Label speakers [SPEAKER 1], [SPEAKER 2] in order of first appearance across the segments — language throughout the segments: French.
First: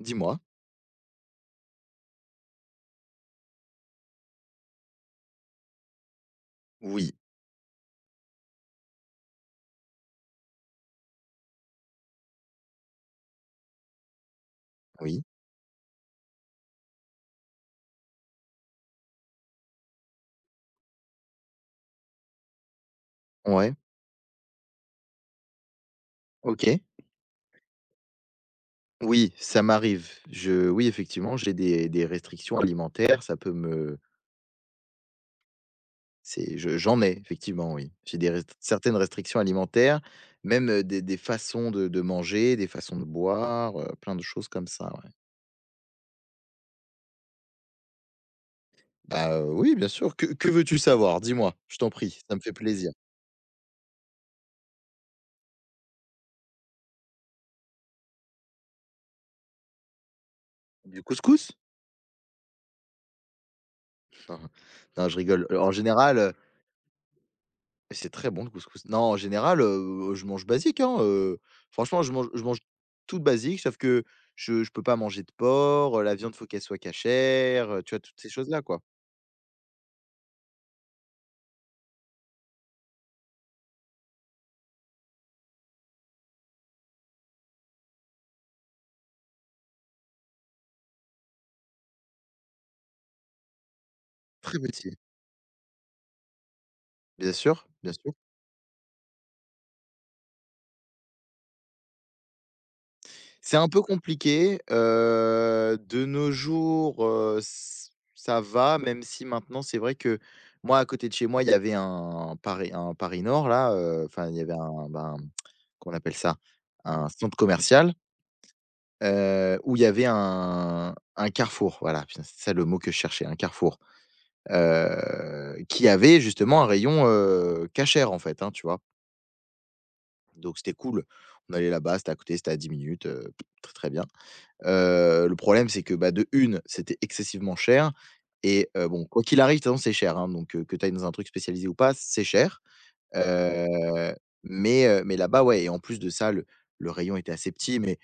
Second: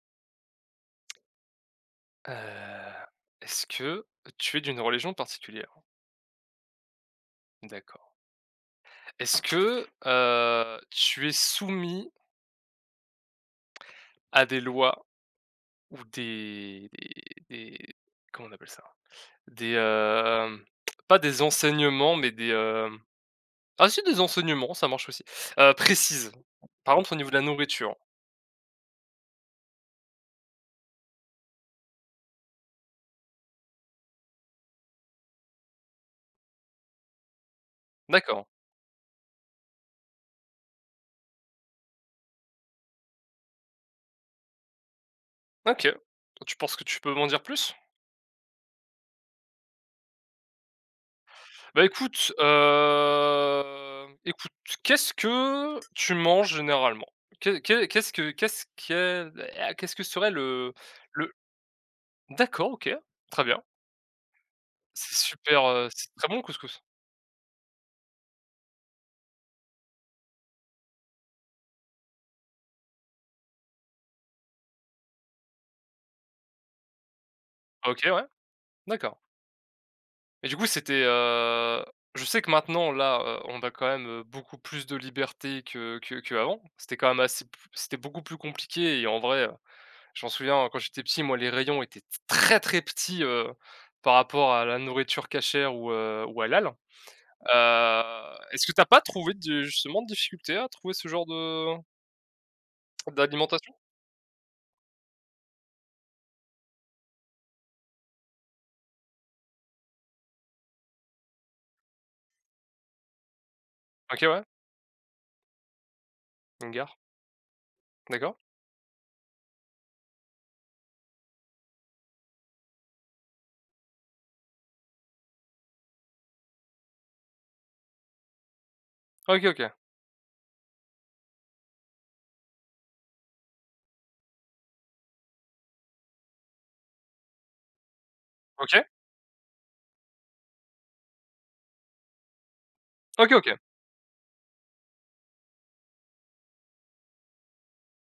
[SPEAKER 1] Dis-moi.
[SPEAKER 2] Heu, Est-ce que tu es d'une religion particulière?
[SPEAKER 1] Oui,
[SPEAKER 2] D'accord. Est-ce que, tu es soumis à des lois
[SPEAKER 1] oui,
[SPEAKER 2] ou des des comment on appelle ça? Des, hem, Pas des enseignements, mais des, hem
[SPEAKER 1] ouais,
[SPEAKER 2] ah si, des enseignements, ça marche aussi, précises?
[SPEAKER 1] OK.
[SPEAKER 2] Par exemple, au niveau de la nourriture?
[SPEAKER 1] Oui, ça m'arrive. Je Oui, effectivement, j'ai des restrictions alimentaires, ça peut me c'est je j'en ai effectivement, oui. J'ai des
[SPEAKER 2] D'accord,
[SPEAKER 1] rest certaines restrictions alimentaires, même, des façons de manger, des façons de boire, plein de choses comme ça, ouais.
[SPEAKER 2] OK. Tu penses que tu peux m'en dire plus?
[SPEAKER 1] Bah, oui, bien sûr, que veux-tu savoir? Dis-moi, je
[SPEAKER 2] Bah,
[SPEAKER 1] t'en prie,
[SPEAKER 2] écoute,
[SPEAKER 1] ça me fait plaisir.
[SPEAKER 2] écoute, qu'est-ce que tu manges généralement? Qu'est-ce que ah, qu'est-ce que serait
[SPEAKER 1] Du
[SPEAKER 2] le
[SPEAKER 1] couscous?
[SPEAKER 2] d'accord, OK, très bien.
[SPEAKER 1] Non,
[SPEAKER 2] C'est
[SPEAKER 1] je rigole.
[SPEAKER 2] super, c'est très bon le couscous?
[SPEAKER 1] Et c'est très bon le couscous. Non, en général, je mange basique, hein, franchement, je mange tout de basique, sauf que je peux pas manger de porc, la viande, faut qu'elle soit cachère, tu vois?
[SPEAKER 2] OK,
[SPEAKER 1] Toutes
[SPEAKER 2] ouais,
[SPEAKER 1] ces choses-là, quoi.
[SPEAKER 2] d'accord. Et du coup, c'était, je sais que maintenant là, on a quand même, beaucoup plus de liberté que avant. C'était quand même assez p c'était beaucoup plus compliqué et en vrai, je m'en souviens, quand j'étais petit, moi, les rayons étaient très, très petits, par rapport
[SPEAKER 1] Très
[SPEAKER 2] à la
[SPEAKER 1] petit.
[SPEAKER 2] nourriture cachère ou halal.
[SPEAKER 1] Bien sûr, bien
[SPEAKER 2] Heu,
[SPEAKER 1] sûr.
[SPEAKER 2] Est-ce que t'as pas trouvé de justement de difficulté à trouver ce genre de
[SPEAKER 1] C'est un
[SPEAKER 2] d'alimentation?
[SPEAKER 1] peu compliqué, de nos jours, ç ça va, même si maintenant, c'est vrai que moi, à côté de chez moi, il y avait un Paris Nord là,
[SPEAKER 2] OK,
[SPEAKER 1] enfin, il y
[SPEAKER 2] ouais,
[SPEAKER 1] avait un, ben, qu'on appelle ça?
[SPEAKER 2] une gare,
[SPEAKER 1] Un centre commercial.
[SPEAKER 2] d'accord.
[SPEAKER 1] Où il y avait un carrefour, voilà, putain, c'est ça le mot que je cherchais, un carrefour, qui avait justement un rayon, cachère en fait, hein, tu vois?
[SPEAKER 2] OK, OK.
[SPEAKER 1] Donc c'était cool. On allait là-bas, c'était à côté, c'était à 10 minutes, très, très bien. Le problème, c'est que, bah, de une, c'était excessivement cher et
[SPEAKER 2] OK.
[SPEAKER 1] bon, quoi qu'il arrive, de toute façon, c'est cher, hein, donc que tu ailles dans un truc spécialisé ou pas, c'est cher.
[SPEAKER 2] OK, OK.
[SPEAKER 1] Heu, mais là-bas, ouais, et en plus de ça, le rayon était assez petit, mais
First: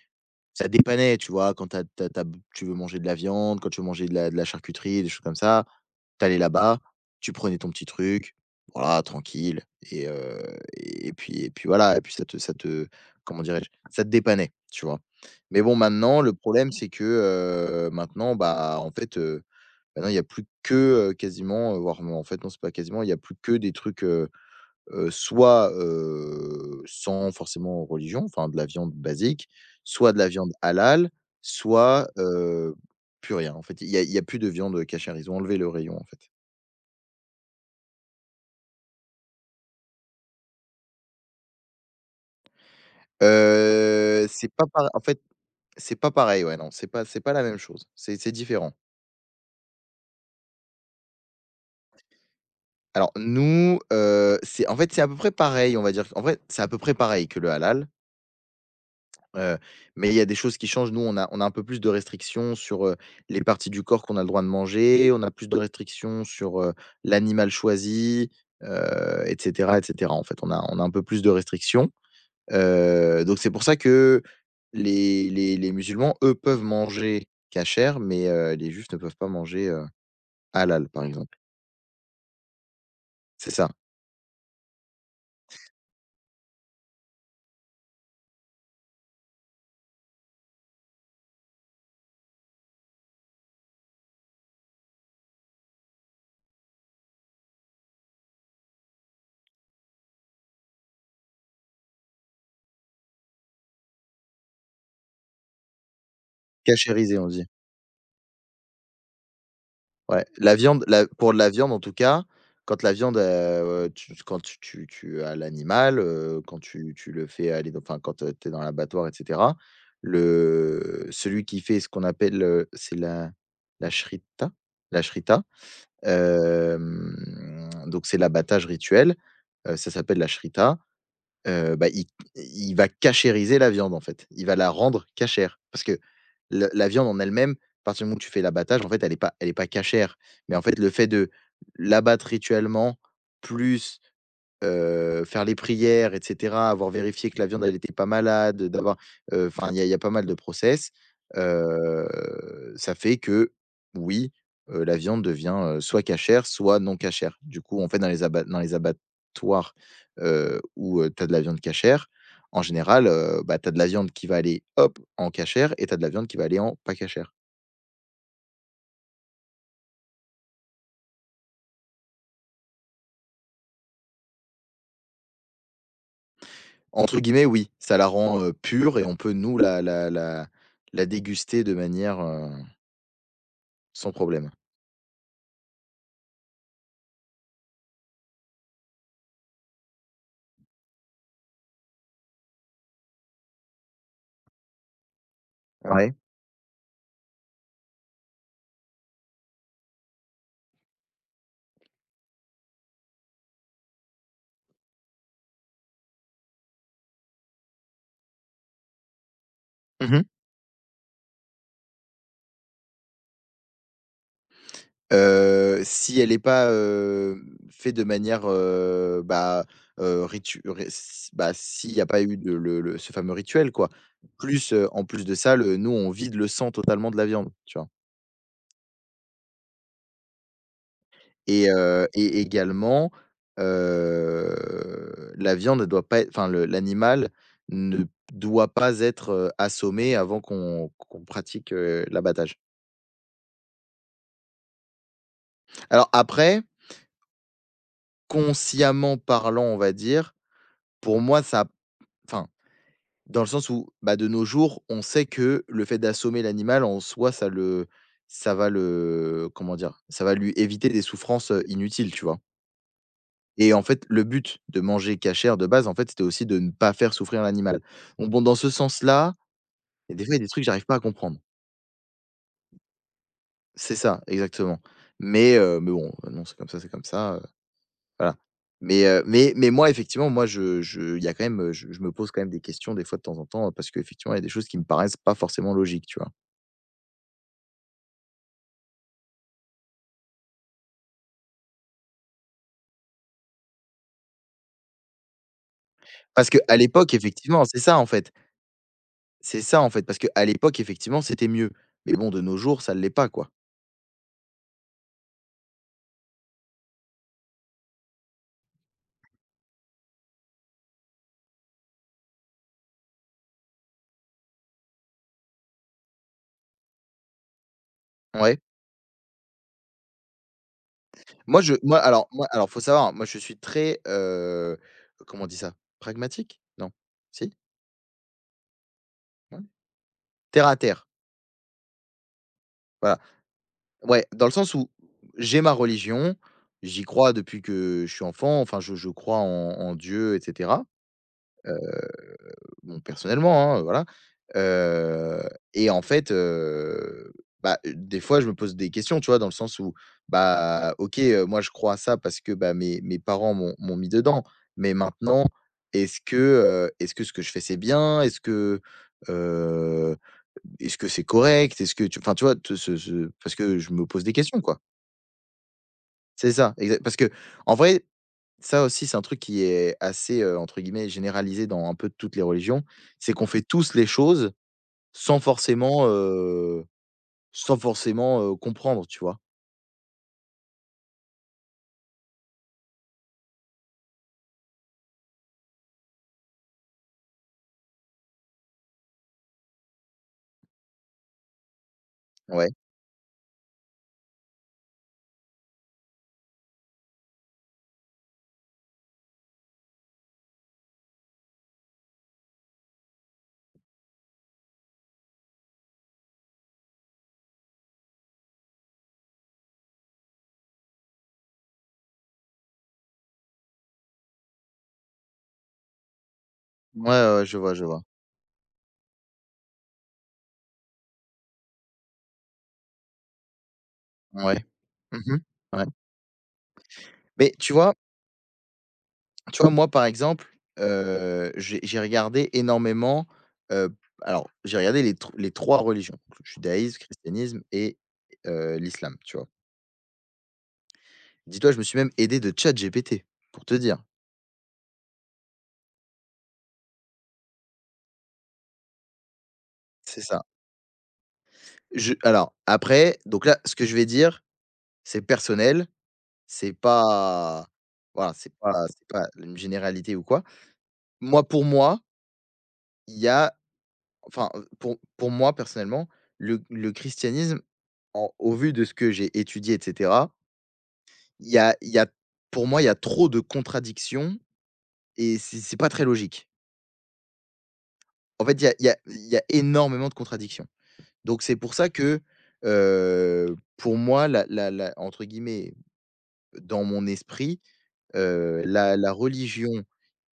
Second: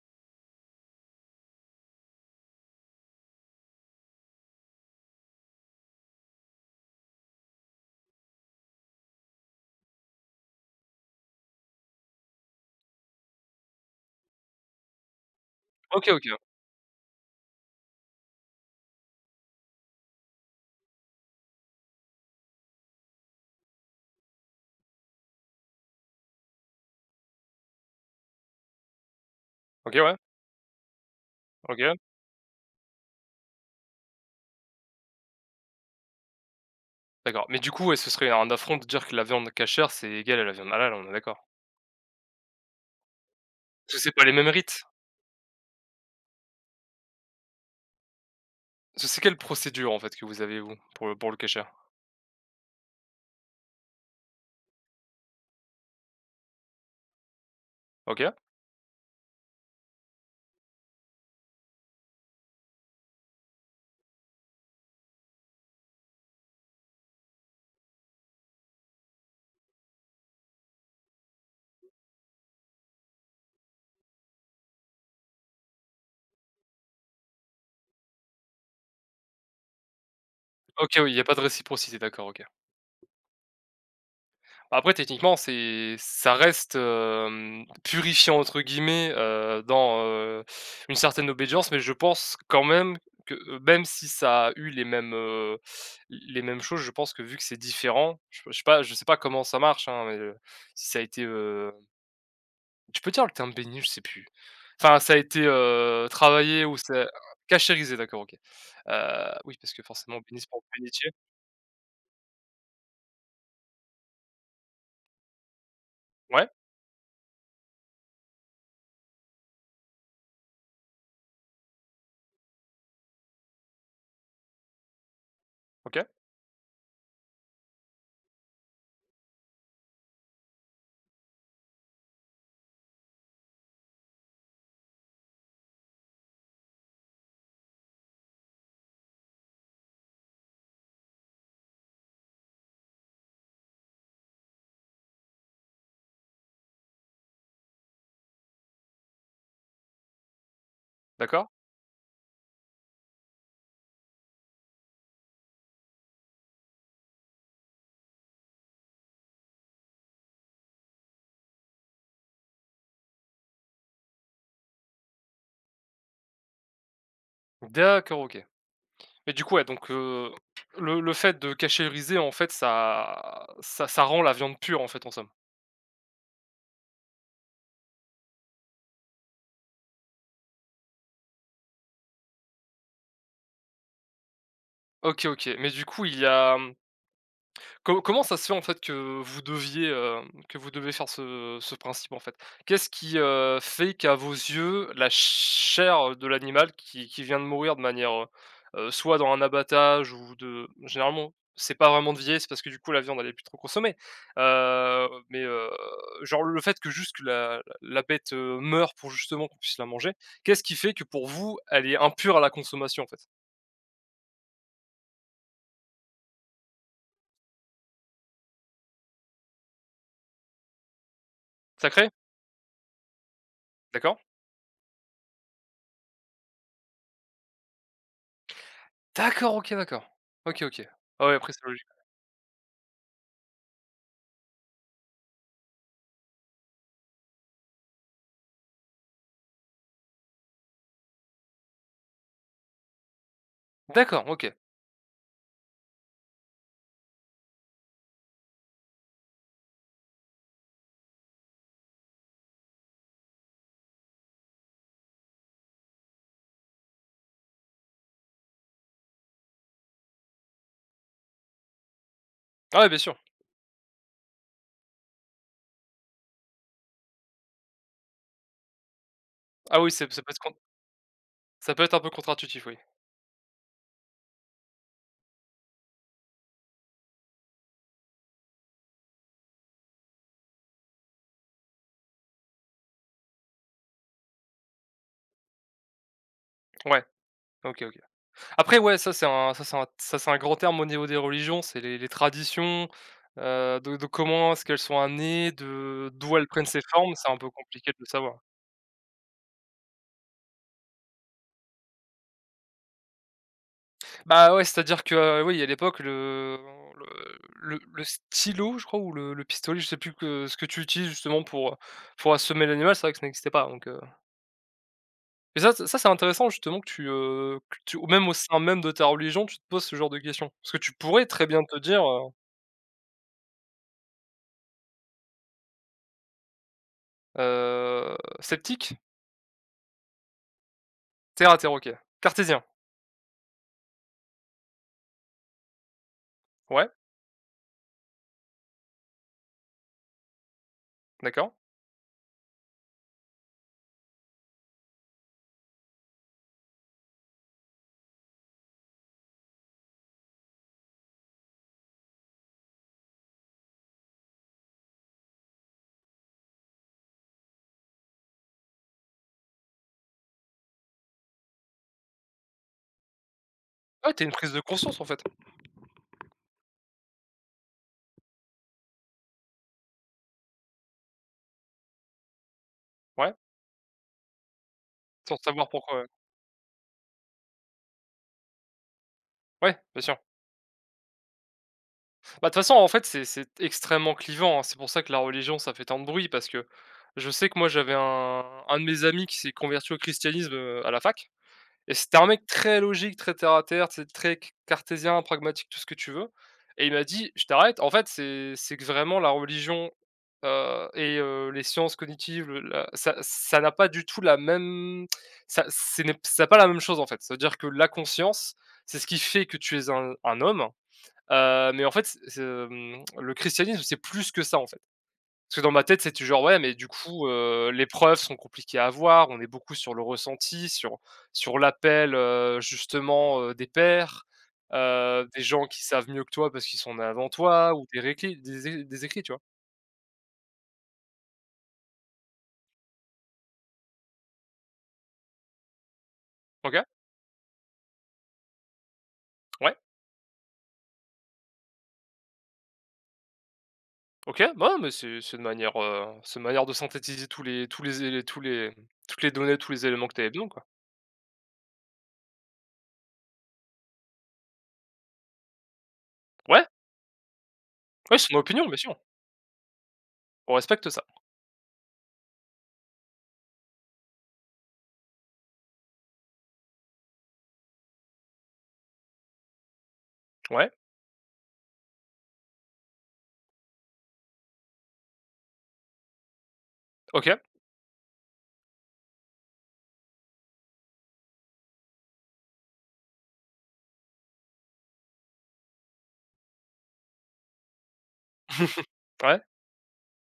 [SPEAKER 1] ça dépannait, tu vois? Quand tu as tu tu veux manger de la viande, quand tu veux manger de la charcuterie, des choses comme ça, t'allais là-bas, tu prenais ton petit truc, voilà, tranquille, et heu et puis voilà, et puis ça te comment dirais-je? Ça te dépannait, tu vois? Mais bon,
[SPEAKER 2] OK,
[SPEAKER 1] maintenant, le
[SPEAKER 2] OK.
[SPEAKER 1] problème, c'est que, maintenant, bah, en fait, maintenant, il n'y a plus que, quasiment, voire, en fait, non, c'est pas quasiment, il n'y a plus que des trucs, soit, sans forcément religion, enfin de la viande basique,
[SPEAKER 2] OK,
[SPEAKER 1] soit
[SPEAKER 2] ouais.
[SPEAKER 1] de la viande halal,
[SPEAKER 2] OK,
[SPEAKER 1] soit, plus rien en fait. Il y a plus de viande cachère, ils ont enlevé le rayon en fait.
[SPEAKER 2] d'accord. Mais du coup, ouais, ce serait un affront de dire que la viande cachère, c'est égal à la viande halal, on est d'accord? Parce que c'est pas les mêmes
[SPEAKER 1] C'est pas
[SPEAKER 2] rites.
[SPEAKER 1] par En fait, c'est pas pareil, ouais, non, c'est pas la même chose, c'est différent.
[SPEAKER 2] Ce c'est quelle procédure, en fait, que vous avez vous, pour le cachère?
[SPEAKER 1] Alors nous, c'est en fait, c'est à peu près pareil, on va dire. En fait, c'est à peu près pareil que le halal.
[SPEAKER 2] OK.
[SPEAKER 1] Heu, mais il y a des choses qui changent. Nous, on a un peu plus de restrictions sur, les parties du corps qu'on a le droit de manger. On a plus de restrictions sur, l'animal choisi, et cetera, et cetera. En fait, on a un peu plus de restrictions. Donc c'est pour ça que les musulmans, eux, peuvent manger cachère, mais, les juifs ne peuvent pas manger, halal,
[SPEAKER 2] OK,
[SPEAKER 1] par
[SPEAKER 2] oui, il n'y a pas
[SPEAKER 1] exemple.
[SPEAKER 2] de réciprocité, d'accord, OK.
[SPEAKER 1] C'est ça,
[SPEAKER 2] Après techniquement, c'est ça reste, hem, «purifiant» entre guillemets, dans, une certaine obédience, mais je pense quand même que même si ça a eu les mêmes choses, je pense que vu que c'est différent, je sais pas je sais pas comment ça marche, hein, mais, si ça a été, tu peux dire le terme béni? Je sais plus. Enfin, ça a été, travaillé ou c'est
[SPEAKER 1] kashérisé, on dit.
[SPEAKER 2] cachérisé, d'accord, OK. Oui, parce que forcément
[SPEAKER 1] Ouais,
[SPEAKER 2] béni, c'est pour bénitier.
[SPEAKER 1] la viande, en tout cas, quand la viande, tu quand tu as l'animal,
[SPEAKER 2] Ouais,
[SPEAKER 1] quand tu tu le fais aller dans, enfin, quand, tu es dans l'abattoir et cetera, le celui qui fait ce qu'on appelle, c'est la la shrita shrita,
[SPEAKER 2] OK,
[SPEAKER 1] hem, donc c'est l'abattage rituel, ça s'appelle la shrita. Heu, bah, il il va cachériser la viande, en fait. Il va la rendre cachère. Parce que le la viande en elle-même, à partir du moment où tu fais l'abattage, en fait, elle est pas cachère. Mais en fait, le fait de l'abattre rituellement, plus, faire les prières et cetera, avoir vérifié que la viande elle était pas malade, d'avoir, enfin il y a pas mal de process.
[SPEAKER 2] d'accord.
[SPEAKER 1] Heu, ça fait que oui, la viande devient, soit cachère, soit non cachère. Du coup, en fait, dans les abat dans les abattoirs, où, tu as de la viande cachère, en général, bah, tu as de la viande qui va aller, hop, en cachère, et tu as de la viande qui va aller en pas cachère.
[SPEAKER 2] D'accord, OK. Mais du coup, ouais, donc le fait de cachériser, en fait, ça rend la viande pure, en fait, en somme?
[SPEAKER 1] Entre guillemets, oui, ça la rend, pure, et on peut nous la déguster de manière, sans problème.
[SPEAKER 2] OK, OK. Mais du coup, il y a, mmh. Comment ça se fait en fait que vous deviez, que vous devez faire ce principe en fait? Qu'est-ce qui, fait qu'à vos yeux, la
[SPEAKER 1] Ah, ouais.
[SPEAKER 2] chair de l'animal qui vient de mourir de manière, soit dans un abattage ou de généralement, c'est pas vraiment de vieillir, c'est parce que du coup la viande elle est plus trop consommée, mais, genre le fait que juste que la bête, meure pour justement qu'on puisse la manger,
[SPEAKER 1] Mmh mh.
[SPEAKER 2] qu'est-ce qui fait que pour vous, elle est impure à la consommation en fait?
[SPEAKER 1] Si elle n'est pas, fait de manière, bah, ritu ré s bah, s'il y a
[SPEAKER 2] Sacré?
[SPEAKER 1] pas eu de le ce fameux rituel, quoi.
[SPEAKER 2] D'accord.
[SPEAKER 1] Plus, en plus de ça, le nous on vide le sang totalement de la viande, tu vois?
[SPEAKER 2] D'accord, OK, d'accord. OK, OK. Ah ouais, après c'est
[SPEAKER 1] Et
[SPEAKER 2] logique.
[SPEAKER 1] également, la viande ne doit pas, ê enfin, le l'animal ne doit pas être, assommé avant qu'on pratique, l'abattage.
[SPEAKER 2] D'accord, OK.
[SPEAKER 1] Alors après, consciemment parlant, on va dire, pour moi ça, enfin. Dans le sens où, bah, de nos jours, on sait que le fait d'assommer l'animal en soi, ça va le, comment dire? Ça va lui éviter des souffrances, inutiles, tu vois?
[SPEAKER 2] Ah ouais, bien sûr.
[SPEAKER 1] Et en fait, le but de manger cachère de base, en fait, c'était aussi de ne pas faire souffrir l'animal. Donc bon, dans ce sens-là,
[SPEAKER 2] Ah oui, c'est
[SPEAKER 1] il
[SPEAKER 2] ça
[SPEAKER 1] des
[SPEAKER 2] peut
[SPEAKER 1] fois, il
[SPEAKER 2] être
[SPEAKER 1] y a des
[SPEAKER 2] con,
[SPEAKER 1] trucs que j'arrive pas à comprendre.
[SPEAKER 2] ça peut être un peu contre-intuitif, oui.
[SPEAKER 1] C'est ça, exactement. Mais bon, non, c'est comme ça, voilà. Mais moi, effectivement, moi, je il y a quand même, je me pose quand même des questions, des fois, de temps en temps, parce qu'effectivement, il y a des choses qui me paraissent pas forcément logiques, tu vois?
[SPEAKER 2] Ouais, OK, OK. Après, ouais, ça c'est un ça c'est un ça c'est un grand terme au niveau des religions, c'est les traditions, de comment est-ce qu'elles sont amenées, de d'où elles
[SPEAKER 1] Parce
[SPEAKER 2] prennent
[SPEAKER 1] qu'à
[SPEAKER 2] ces formes,
[SPEAKER 1] l'époque,
[SPEAKER 2] c'est un peu
[SPEAKER 1] effectivement, c'est
[SPEAKER 2] compliqué de
[SPEAKER 1] ça,
[SPEAKER 2] le
[SPEAKER 1] en fait.
[SPEAKER 2] savoir.
[SPEAKER 1] C'est ça, en fait, parce qu'à l'époque, effectivement, c'était mieux. Mais bon, de nos jours, ça ne l'est pas, quoi.
[SPEAKER 2] Bah, ouais, c'est-à-dire que, oui, à l'époque, le le stylo, je crois, ou le pistolet, je sais plus que ce que tu utilises justement pour assommer l'animal, c'est vrai que ça n'existait pas, donc et ça ça c'est intéressant justement que tu ou même au sein
[SPEAKER 1] Ouais.
[SPEAKER 2] même de ta religion, tu te poses ce genre de questions. Parce que tu pourrais très
[SPEAKER 1] Moi,
[SPEAKER 2] bien
[SPEAKER 1] je
[SPEAKER 2] te dire,
[SPEAKER 1] moi, alors faut savoir, moi, je suis très, comment on dit ça? Pragmatique? Non. Si?
[SPEAKER 2] «Sceptique?
[SPEAKER 1] Ouais? Terre à terre,
[SPEAKER 2] Terre à terre, OK. Cartésien?
[SPEAKER 1] voilà. Ouais, dans le sens où j'ai ma religion,
[SPEAKER 2] Ouais,
[SPEAKER 1] j'y crois depuis que je suis enfant, enfin, je crois en Dieu et cetera.
[SPEAKER 2] d'accord.
[SPEAKER 1] Bon, personnellement, hein, voilà. Heu et en fait, bah, des fois, je me pose des questions, tu vois? Dans le sens où, bah, OK, moi, je crois à ça parce que, bah, mes parents m'ont mis dedans. Mais maintenant, est-ce que ce que je fais, c'est bien? Heu, est-ce que c'est correct? Est-ce que tu, enfin, tu vois? Te ce ce Parce que je me
[SPEAKER 2] Ouais, t'es
[SPEAKER 1] pose
[SPEAKER 2] une
[SPEAKER 1] des
[SPEAKER 2] prise de
[SPEAKER 1] questions, quoi.
[SPEAKER 2] conscience en fait.
[SPEAKER 1] C'est ça, exact. Parce que, en vrai, ça aussi, c'est un truc qui est assez, entre guillemets, «généralisé» dans un peu toutes les religions. C'est
[SPEAKER 2] Ouais,
[SPEAKER 1] qu'on fait tous les choses
[SPEAKER 2] sans
[SPEAKER 1] sans
[SPEAKER 2] savoir pourquoi, ouais.
[SPEAKER 1] forcément, heu, sans forcément, comprendre, tu vois?
[SPEAKER 2] Ouais, bien sûr». Bah, de toute façon en fait c'est extrêmement clivant, hein. C'est pour ça que la religion ça fait tant de bruit parce que je sais que moi j'avais un de mes amis qui s'est converti au christianisme, à la fac. Et c'était un mec
[SPEAKER 1] Ouais.
[SPEAKER 2] très logique, très terre à terre, tu sais, très c cartésien, pragmatique, tout ce que tu veux et il m'a dit: «Je t'arrête, en fait, c'est que vraiment la religion, les sciences cognitives, le la ça ça n'a pas du tout la même, ça ce n'est ça n'a pas la même chose, en fait. Ça veut dire que la conscience, c'est ce qui fait que tu es un homme, mais en fait, c hem, le christianisme, c'est plus que ça, en fait». Parce que dans ma tête, c'est toujours: «Ouais, mais du
[SPEAKER 1] Ouais,
[SPEAKER 2] coup,
[SPEAKER 1] ouais, ouais, je vois, je
[SPEAKER 2] les
[SPEAKER 1] vois.
[SPEAKER 2] preuves sont compliquées à avoir». On est beaucoup sur le ressenti, sur sur l'appel, justement, des pairs,
[SPEAKER 1] Ouais. Mmh,
[SPEAKER 2] des gens qui
[SPEAKER 1] ouais.
[SPEAKER 2] savent mieux que toi parce qu'ils sont avant
[SPEAKER 1] Mais
[SPEAKER 2] toi ou des récli des é des écrits, tu vois?
[SPEAKER 1] tu vois, moi, par exemple, j'ai regardé énormément, heu, alors, j'ai regardé les 3 religions, donc le
[SPEAKER 2] OK,
[SPEAKER 1] judaïsme, christianisme et l'islam, tu vois?
[SPEAKER 2] ouais,
[SPEAKER 1] Dis-toi, je me suis même aidé de ChatGPT, pour te dire.
[SPEAKER 2] OK, bon mais c'est une manière, c'est une manière de synthétiser tous les élé tous les, mmh, toutes les données, tous les éléments que tu
[SPEAKER 1] C'est
[SPEAKER 2] avais
[SPEAKER 1] ça.
[SPEAKER 2] besoin, quoi.
[SPEAKER 1] Je Alors après, donc là, ce que je vais dire, c'est personnel,
[SPEAKER 2] Ouais,
[SPEAKER 1] c'est pas,
[SPEAKER 2] ouais, c'est
[SPEAKER 1] voilà,
[SPEAKER 2] mon
[SPEAKER 1] c'est
[SPEAKER 2] opinion, bien
[SPEAKER 1] pas
[SPEAKER 2] sûr.
[SPEAKER 1] c'est pas une généralité ou quoi.
[SPEAKER 2] On respecte ça.
[SPEAKER 1] Moi, pour moi, il y a, enfin, pour moi, personnellement, le christianisme, en au vu de ce que j'ai étudié et cetera,
[SPEAKER 2] Ouais,
[SPEAKER 1] il y a pour moi, il y a trop de contradictions, et c'est pas très logique.
[SPEAKER 2] OK.
[SPEAKER 1] En fait, il y a énormément de contradictions. Donc c'est pour ça que, pour moi, la la la entre guillemets, dans mon esprit, la
[SPEAKER 2] Ouais,
[SPEAKER 1] religion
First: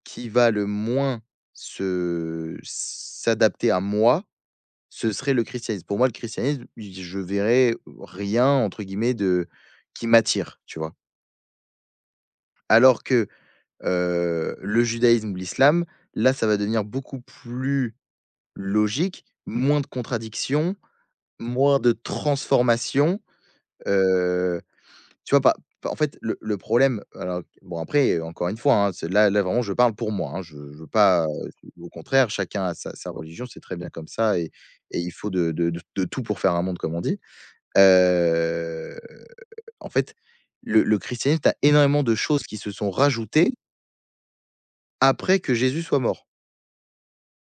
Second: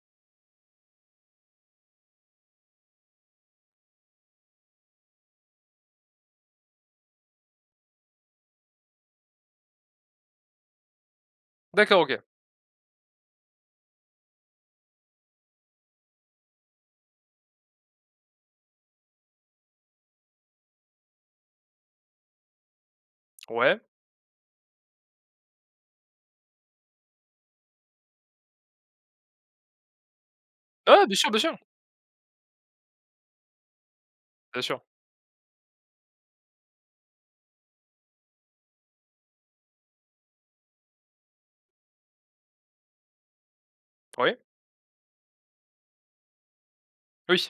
[SPEAKER 1] qui va le moins se s'adapter à moi, ce serait le christianisme. Pour moi, le christianisme, i je verrais rien entre guillemets de qui m'attire, tu vois?
[SPEAKER 2] d'accord, OK.
[SPEAKER 1] Alors que, le judaïsme ou l'islam, là, ça va devenir beaucoup plus logique, moins de contradictions, moins de transformations,
[SPEAKER 2] Ouais.
[SPEAKER 1] heu tu vois, pas en fait, le problème, alors bon après, encore une fois, hein, c'est là vraiment je parle pour moi, hein, je veux
[SPEAKER 2] Ah, bien
[SPEAKER 1] pas,
[SPEAKER 2] sûr, bien sûr,
[SPEAKER 1] au contraire, chacun a sa religion, c'est très bien comme ça, et
[SPEAKER 2] bien sûr.
[SPEAKER 1] il faut de tout pour faire un monde, comme on dit. Heu, en fait, le christianisme, tu as énormément de choses qui se sont rajoutées
[SPEAKER 2] Oui,
[SPEAKER 1] après que Jésus soit mort.
[SPEAKER 2] oui.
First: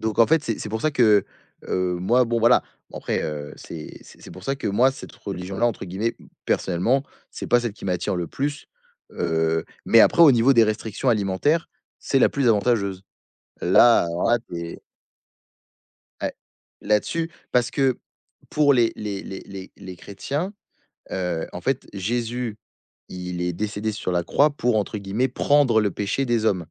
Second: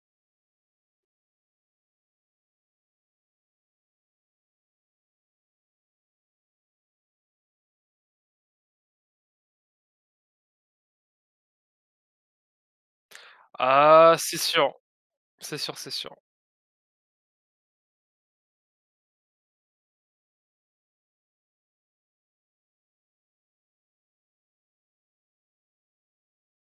[SPEAKER 1] Donc en fait, c'est pour ça que, moi, bon voilà, bon après, c'est pour ça que moi, cette religion-là, entre guillemets, personnellement, c'est pas celle qui m'attire le plus, mais après au niveau des restrictions alimentaires, c'est la plus avantageuse. Là,
[SPEAKER 2] Ah,
[SPEAKER 1] alors
[SPEAKER 2] c'est
[SPEAKER 1] là,
[SPEAKER 2] sûr,
[SPEAKER 1] tu
[SPEAKER 2] c'est sûr, c'est sûr.
[SPEAKER 1] ouais, là-dessus, parce que pour les chrétiens, en fait, Jésus, il est décédé sur la croix pour, entre guillemets, «prendre le péché des hommes».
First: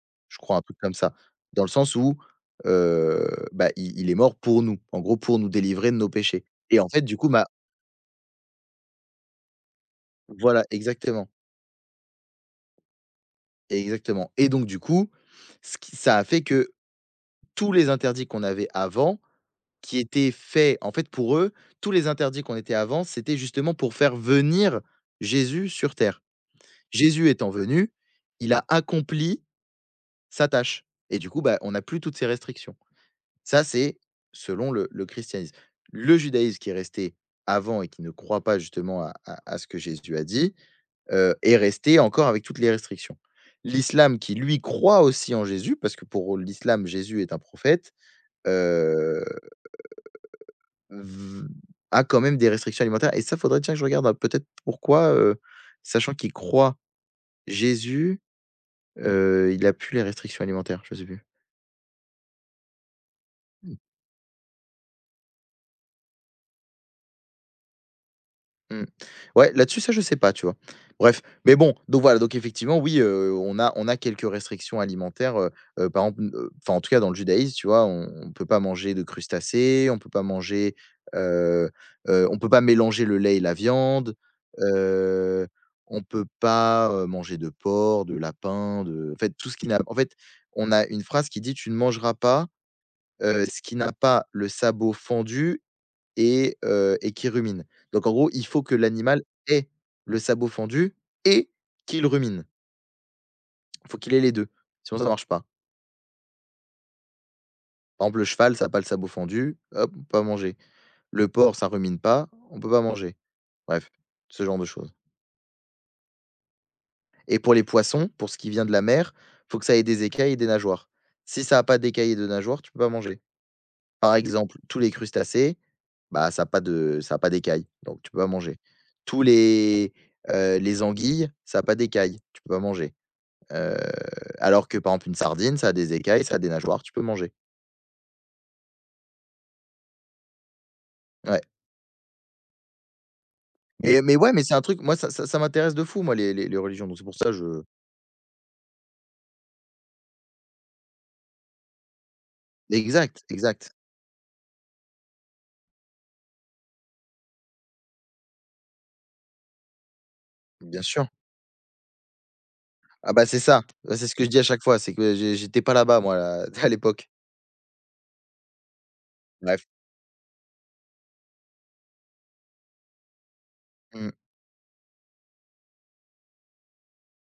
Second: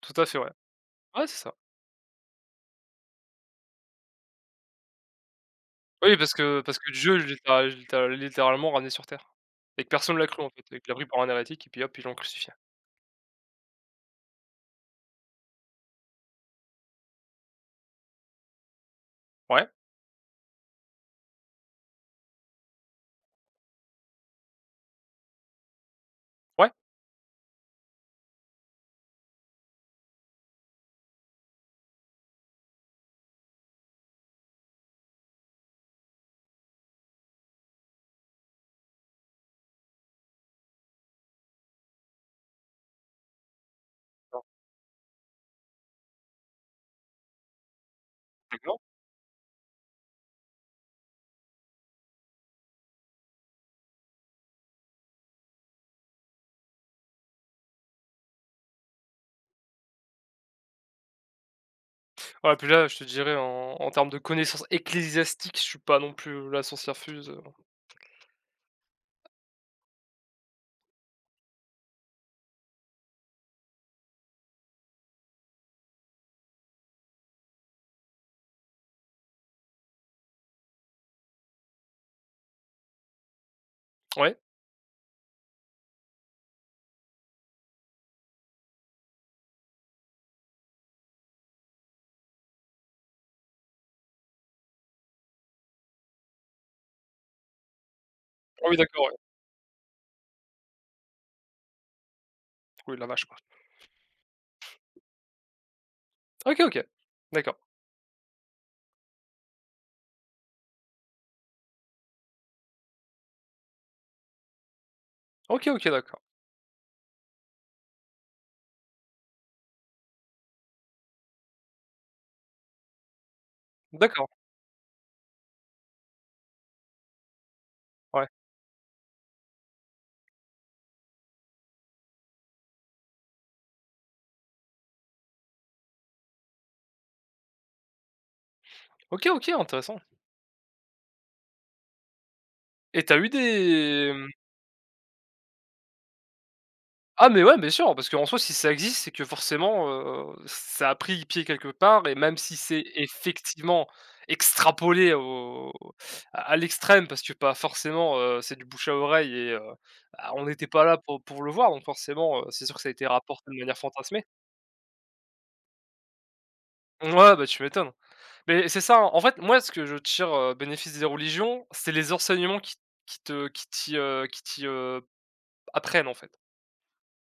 [SPEAKER 2] Tout à
[SPEAKER 1] Je
[SPEAKER 2] fait, ouais.
[SPEAKER 1] crois un truc comme ça.
[SPEAKER 2] Ouais, c'est ça.
[SPEAKER 1] Dans le sens où, bah, i il est mort pour nous, en gros pour nous délivrer de nos
[SPEAKER 2] Oui, parce
[SPEAKER 1] péchés
[SPEAKER 2] que parce
[SPEAKER 1] et en
[SPEAKER 2] que
[SPEAKER 1] fait du
[SPEAKER 2] Dieu
[SPEAKER 1] coup,
[SPEAKER 2] il
[SPEAKER 1] bah
[SPEAKER 2] l'a il l'a littéralement ramené sur terre et que personne ne l'a cru, en fait,
[SPEAKER 1] voilà,
[SPEAKER 2] et qu'il l'a pris pour un
[SPEAKER 1] exactement,
[SPEAKER 2] hérétique et puis hop, ils l'ont crucifié.
[SPEAKER 1] exactement et donc du coup, ce qui ça a fait que tous les interdits qu'on avait avant,
[SPEAKER 2] Ouais,
[SPEAKER 1] qui étaient faits en fait pour eux, tous les interdits qu'on était avant, c'était justement pour faire venir Jésus sur terre.
[SPEAKER 2] ouais,
[SPEAKER 1] Jésus étant venu, il a accompli sa tâche et du coup, bah, on n'a plus toutes ces restrictions. Ça, c'est selon le christianisme. Le judaïsme qui est resté avant et qui ne croit pas justement à à ce que Jésus a dit, est resté encore avec toutes les restrictions. L'islam qui,
[SPEAKER 2] alors,
[SPEAKER 1] lui, croit aussi en Jésus, parce que pour l'islam, Jésus est un prophète,
[SPEAKER 2] d'accord.
[SPEAKER 1] heu, v a quand même des restrictions alimentaires et ça, faudrait, tiens, que je regarde, peut-être pourquoi, sachant qu'il croit Jésus, il a plus les restrictions alimentaires, je sais plus.
[SPEAKER 2] Ouais, puis là, je te dirais en en termes de connaissances ecclésiastiques, je suis pas non plus la sorcière-fuse,
[SPEAKER 1] Mmh. Ouais, là-dessus, ça, je sais pas, tu vois? Bref, mais bon, donc voilà, donc effectivement, oui, on a quelques restrictions alimentaires, par exemple, enfin, en tout cas, dans le judaïsme, tu vois, on peut pas manger de crustacés, on peut pas manger, heu on peut pas mélanger le lait et la viande,
[SPEAKER 2] ouais?
[SPEAKER 1] heu, on peut pas, manger de porc, de lapin, de en fait, tout ce qui n'a en fait, on a une phrase qui dit: «Tu ne mangeras pas, ce qui n'a pas le sabot fendu et qui rumine». Donc en gros, il faut
[SPEAKER 2] Ah
[SPEAKER 1] que
[SPEAKER 2] oui, d'accord, ouais.
[SPEAKER 1] l'animal ait le sabot fendu et qu'il rumine.
[SPEAKER 2] Oui, la vache, quoi.
[SPEAKER 1] Il faut qu'il ait les deux, sinon ça ne marche pas.
[SPEAKER 2] OK, OK. D'accord.
[SPEAKER 1] Par exemple, le cheval, ça a pas le sabot fendu, hop, on peut pas manger. Le porc, ça rumine pas, on peut pas manger. Bref, ce genre de choses.
[SPEAKER 2] OK, OK, d'accord.
[SPEAKER 1] Et pour les poissons, pour ce qui vient de la mer, faut que ça ait des écailles et des nageoires. Si ça a pas d'écailles et de nageoires, tu peux pas manger. Par
[SPEAKER 2] D'accord,
[SPEAKER 1] exemple, tous les crustacés, bah, ça a pas de ça a pas d'écailles, donc tu peux
[SPEAKER 2] ouais.
[SPEAKER 1] pas manger. Tous les anguilles, ça a pas d'écailles, tu peux pas manger. Heu, alors que par exemple une sardine, ça a des écailles, ça a des nageoires, tu peux manger.
[SPEAKER 2] OK, OK, intéressant
[SPEAKER 1] Ouais.
[SPEAKER 2] et t'as eu
[SPEAKER 1] Et
[SPEAKER 2] des
[SPEAKER 1] mais
[SPEAKER 2] mmh.
[SPEAKER 1] ouais, mais c'est un truc, moi ça m'intéresse de fou moi les religions, donc c'est pour
[SPEAKER 2] Ah
[SPEAKER 1] ça
[SPEAKER 2] mais ouais,
[SPEAKER 1] je
[SPEAKER 2] bien sûr, parce qu'en soi, si ça existe, c'est que forcément, ça a pris pied quelque part et même si c'est
[SPEAKER 1] exact, exact,
[SPEAKER 2] effectivement extrapolé au à l'extrême parce que, pas forcément, c'est du bouche à oreille et bah, on n'était
[SPEAKER 1] bien
[SPEAKER 2] pas là
[SPEAKER 1] sûr.
[SPEAKER 2] pour le voir donc forcément, c'est sûr que ça a été
[SPEAKER 1] Ah bah, c'est
[SPEAKER 2] rapporté de
[SPEAKER 1] ça,
[SPEAKER 2] manière
[SPEAKER 1] bah, c'est ce
[SPEAKER 2] fantasmée.
[SPEAKER 1] que je dis à chaque fois, c'est que j'étais pas là-bas moi à l'époque.
[SPEAKER 2] Ouais, bah, tu m'étonnes. Mais c'est ça, hein, en fait, moi,
[SPEAKER 1] Bref.
[SPEAKER 2] ce que je tire, bénéfice des religions, c'est les enseignements qui te
[SPEAKER 1] Mmh.
[SPEAKER 2] apprennent, en fait.